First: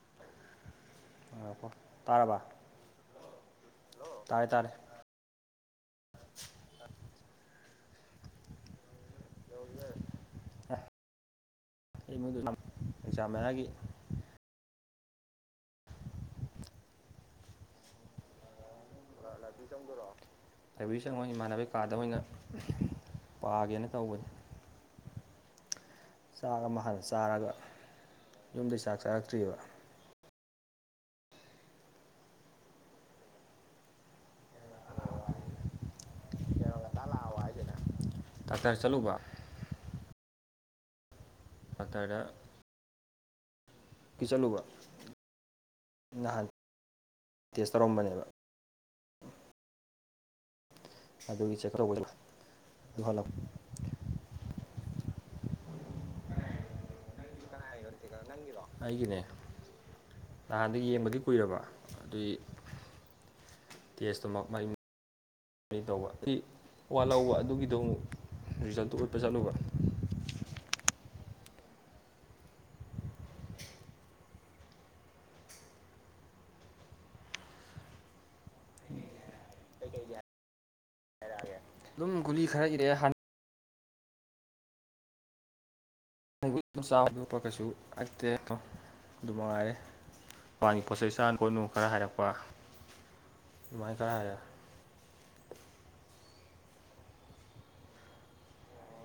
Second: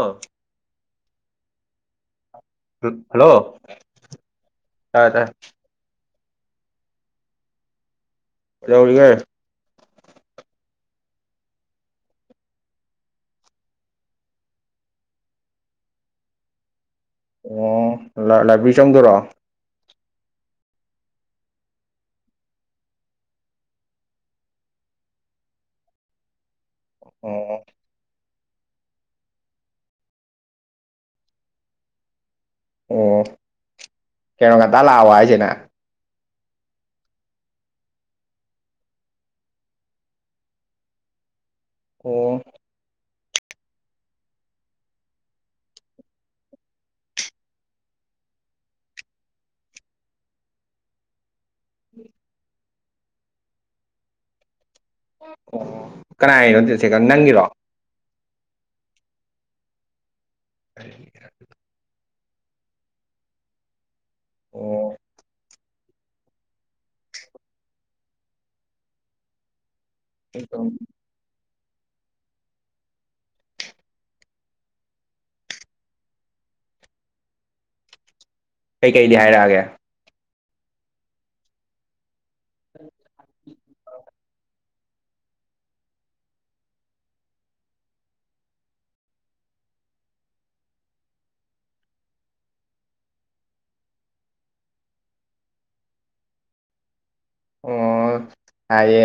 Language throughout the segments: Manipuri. ꯑꯥ ꯇꯔꯔꯕ ꯍꯜꯂꯣ ꯇꯥꯔꯦ ꯀ ꯇꯥꯏ [unintelligible] ꯌꯥꯎꯔꯤꯒ ꯑ ꯑꯩꯉꯣꯏꯗ ꯑꯦꯛꯖꯥꯝ ꯃꯦꯔꯥꯒꯤ ꯑꯣ ꯂꯥꯏꯕ꯭ꯔꯦꯔꯤ ꯆꯪꯗꯣꯏꯔꯣ ꯂꯕꯔꯤ ꯆꯪꯉꯣꯏ ꯏꯃꯥꯟꯅꯅꯕ ꯀꯥꯗ ꯑꯣꯏꯅ ꯄꯥꯒꯦꯅ ꯇꯧꯕꯅꯤ ꯆꯥꯛ ꯑꯃ ꯍꯥꯟꯅ ꯆꯥꯔꯒ ꯑꯣ ꯌꯨꯝꯗꯩ ꯆꯥꯛ ꯆꯥꯔꯛꯇ꯭ꯑꯔꯤꯕ ꯑꯣ ꯀꯩꯅꯣ ꯉꯥꯟꯇ ꯂꯥꯛꯑꯣ ꯍꯥꯏꯁꯤꯦꯅ ꯀꯩꯅꯣ ꯉꯟꯇꯥ ꯂꯥꯛꯑꯣ ꯍꯥꯏꯁꯦ ꯅꯪ ꯗꯥꯛꯇꯔ ꯆꯠꯂꯨꯕ ꯄꯀꯗ ꯑꯣ ꯐꯤ ꯆꯜꯨꯕ ꯅꯍꯥꯟ ꯇꯦꯁ ꯇꯧꯔꯝꯕꯅꯦꯕ ꯑꯗꯨꯗꯒꯤ ꯆꯠꯀ꯭ꯔꯧꯕꯅ ꯑꯗꯨ ꯑꯗꯨ ꯍꯜꯂꯣ ꯑꯣ ꯀꯅꯥꯅꯣ ꯆꯠꯁꯦꯀ ꯅꯪꯒꯤꯔꯣ ꯑꯩꯒꯤꯅꯦ ꯅꯍꯥꯟꯗ ꯌꯦꯡꯕꯒꯤ ꯀꯨꯏꯔꯕ ꯑꯗꯨꯏ ꯇꯦꯁꯇꯨꯃꯛ ꯃ ꯑꯣ ꯇꯧꯕ ꯑꯩ ꯋꯥ ꯂꯧꯕ ꯑꯗꯨꯒꯤꯗꯣ ꯑꯃꯨꯛ ꯔꯤꯖꯜꯇꯨ ꯎꯠꯄ ꯆꯠꯂꯨꯕ ꯍꯣ ꯀꯩꯀꯩꯗꯤ ꯍꯥꯏꯔꯛꯑꯒꯦ ꯑꯗꯨꯝ ꯒꯨꯂꯤ ꯈꯔ ꯏꯔꯦꯑꯦ ꯍꯥꯟꯅ ꯕꯨ ꯑꯗꯨꯝ ꯆꯥꯕ ꯌꯣꯛꯄ ꯀꯩꯁꯨ ꯍꯛꯇꯦ ꯑꯗꯨ ꯅꯨꯡꯉꯥꯏꯔꯦ ꯃꯒꯤ ꯄꯣꯠ ꯆꯩꯩ ꯆꯥꯅ ꯈꯣꯠꯅꯨ ꯈꯔ ꯍꯥꯏꯔꯛꯄ ꯃꯃꯥꯏ ꯀꯔꯦ ꯑꯣ ꯍꯥꯏꯦ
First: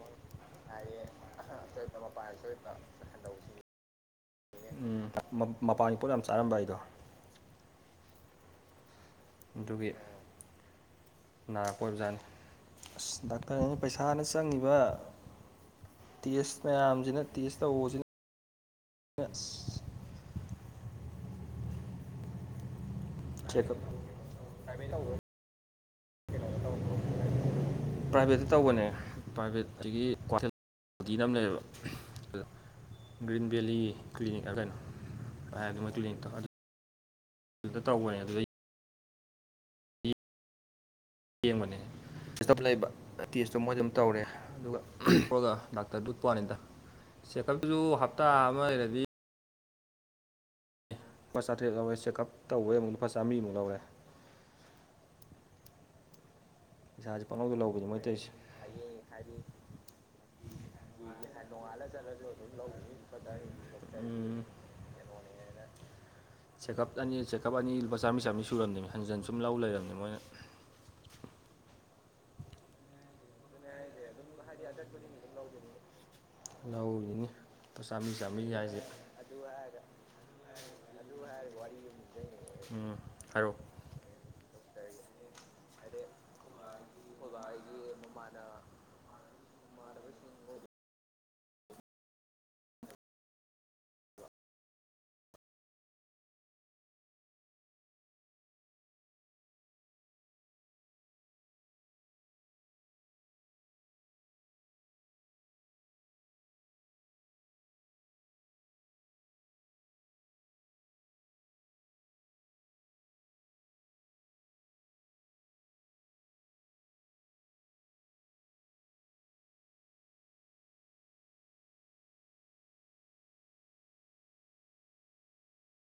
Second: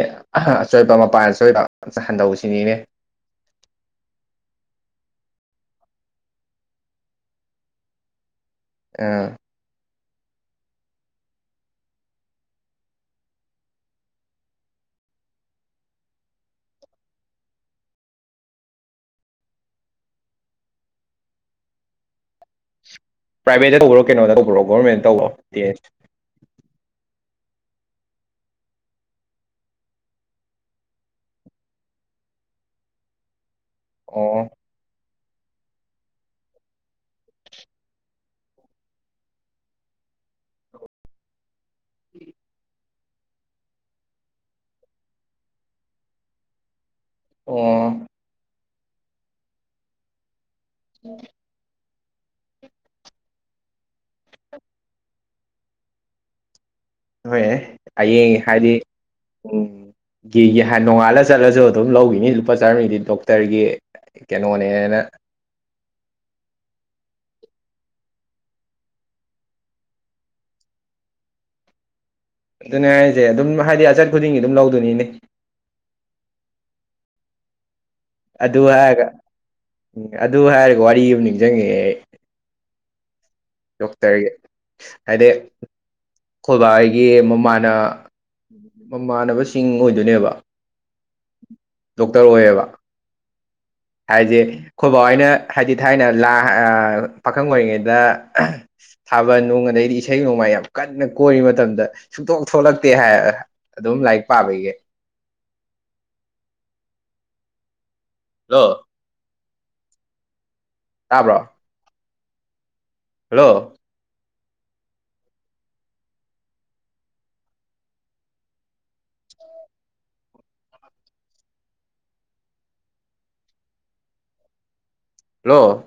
ꯑꯆꯣꯏꯄ ꯃꯄꯥꯟ ꯑꯁꯣꯏꯕ ꯍꯟꯗꯧꯕꯁꯤꯅꯤꯅꯦ ꯎꯝ ꯃꯄꯥꯟꯒꯤ ꯄꯣꯠ ꯌꯥꯝ ꯆꯥꯔꯝꯕ ꯑꯩꯗꯣ ꯑꯥ ꯗꯨꯒꯤ ꯅꯥꯔꯛꯄ ꯑꯣꯏꯕꯖꯥꯠꯅꯤ ꯑꯁ ꯗꯥꯛꯇꯔ ꯑꯩꯅ ꯄꯩꯁꯥꯅ ꯆꯪꯉꯤꯕ ꯇꯦꯁ ꯃꯌꯥꯝꯁꯤꯅ ꯇꯦꯁ ꯇꯧꯁꯤꯅ ꯑꯁ ꯆꯦꯛꯑꯞ ꯄ꯭ꯔꯥꯏꯚꯦꯠꯇ ꯇꯧꯕ꯭ꯔꯣ ꯀꯩꯅꯣꯗ ꯇꯧꯕ꯭ꯔꯣ ꯒꯣꯔꯃꯦꯟꯗ ꯇꯧꯕꯣ ꯄ꯭ꯔꯥꯏꯚꯦꯠꯇ ꯇꯧꯕꯅꯦ ꯄ꯭ꯔꯥꯏꯚꯦꯠ ꯑꯗꯒꯤ ꯑꯣꯗꯤꯗ ꯑꯃ ꯂꯩꯌꯦꯕ ꯑꯗꯣ ꯒ꯭ꯔꯤꯟ ꯚꯦꯂꯤ ꯑꯣ ꯀ꯭ꯂꯤꯅꯤꯛ ꯀꯩꯅꯣ ꯍꯥꯏ ꯑꯗꯨ ꯗꯤ ꯇꯧꯕꯅꯦ ꯑꯗꯨ ꯌꯦꯕꯥꯅꯦ ꯇꯞꯄꯥꯛ ꯂꯩꯕ ꯇꯦꯁꯇꯣ ꯃꯣꯏ ꯑꯗꯨꯝ ꯇꯧꯔꯦ ꯑꯗꯨꯒ ꯄꯨꯒ ꯗꯥꯛꯇꯔꯗꯨ ꯎꯠꯄꯅꯤꯗ ꯆꯦꯛꯑꯞꯇꯨꯁꯨ ꯑꯣ ꯍꯞꯇꯥ ꯑꯃ ꯂꯩꯔꯗꯤ ꯄꯆꯥꯥ ꯇꯔꯦꯠ ꯂꯧꯔꯦ ꯆꯦꯛꯀꯑꯞ ꯇꯧꯧꯕꯦ ꯑꯃꯨꯛꯇ ꯄꯆꯥ ꯃꯤꯃꯨꯛ ꯂꯧꯔꯦ ꯄꯩꯁꯥꯁꯦ ꯍꯣꯏ ꯄꯪꯂꯧꯗ ꯂꯧꯕꯤꯅꯤ ꯃꯣꯏ ꯇꯧꯔꯤꯁꯦ ꯍꯌꯦꯡ ꯍꯥꯏꯗꯤ ꯎꯝ ꯒꯤꯒꯤ ꯅꯣꯡꯉꯥꯜꯂ ꯆꯠꯂꯁꯨ ꯑꯗꯨꯝ ꯂꯧꯈꯤꯅꯤ ꯂꯨꯄꯥ ꯆꯥꯔꯝꯃꯩꯗꯤ ꯗꯣꯛꯇꯔꯒꯤ ꯀꯩꯅꯣꯅꯦꯅ ꯆꯦꯀꯞ ꯑꯅꯤ ꯆꯦꯛꯀꯞ ꯑꯅꯤ ꯂꯨꯄꯥ ꯆꯥꯝꯃ ꯆꯥꯝꯃꯔꯤ ꯁꯨꯔꯝꯗꯅꯤ ꯍꯟꯖꯤꯟ ꯁꯨꯝ ꯂꯧ ꯂꯩꯔꯝꯅꯤ ꯃꯣꯏꯅ ꯑꯗꯨꯅꯦ ꯑꯩꯁꯦ ꯑꯗꯨꯝ ꯍꯥꯏꯗꯤ ꯑꯆꯠ ꯈꯨꯗꯤꯡꯒꯤ ꯑꯗꯨꯝ ꯂꯧꯗꯣꯏꯅꯤꯅꯦ ꯂꯧꯔꯤꯅꯤ ꯂꯨꯄꯥ ꯆꯥꯝꯃꯔꯤ ꯆꯥꯝꯃꯔꯤ ꯑꯗꯨ ꯍꯥꯏꯁꯦ ꯍꯥꯏꯔꯒ ꯎꯝ ꯑꯗꯨ ꯍꯥꯏꯔꯒ ꯋꯥꯔꯤ ꯑꯃ ꯅꯤꯡꯁꯤꯡꯉꯦ ꯑꯩ ꯎꯝ ꯍꯥꯏꯔꯛꯑꯣ ꯗꯣꯛꯇꯔꯒꯤ ꯍꯥꯏꯗꯤ ꯈꯣꯏꯕꯥ ꯑꯩꯒꯤ ꯃꯃꯥꯟ ꯃꯃꯥꯟꯅꯕꯁꯤꯡ ꯑꯣꯏꯗꯣꯏꯅꯦꯕ ꯗꯣꯛꯇꯔ ꯑꯣꯏꯌꯦꯕ [unintelligible] ꯍꯥꯏꯁꯦ ꯑꯩꯈꯣꯏꯕꯥꯎ ꯑꯩꯅ ꯍꯥꯏꯗꯤ ꯊꯥꯏꯅ ꯂꯥ ꯄꯥꯈꯪ ꯑꯣꯏꯔꯤꯉꯩꯗ ꯊꯥꯕꯜ ꯅꯨꯡ ꯑꯗꯩꯗꯤ ꯏꯁꯩ ꯅꯣꯡꯃꯥꯏ ꯌꯥꯝ ꯀꯟꯅ ꯀꯣꯏꯔꯤ ꯃꯇꯝꯗ ꯁꯨꯛꯇꯣꯛ ꯊꯣꯛꯂꯛꯇꯦ ꯍꯥꯏ ꯑꯗꯨꯝ ꯂꯥꯏꯛꯄꯥꯒꯤ [unintelligible] ꯍꯦꯜꯂꯣ ꯇꯥꯕ꯭ꯔꯣ ꯍꯜꯂꯣ ꯍꯜꯂꯣ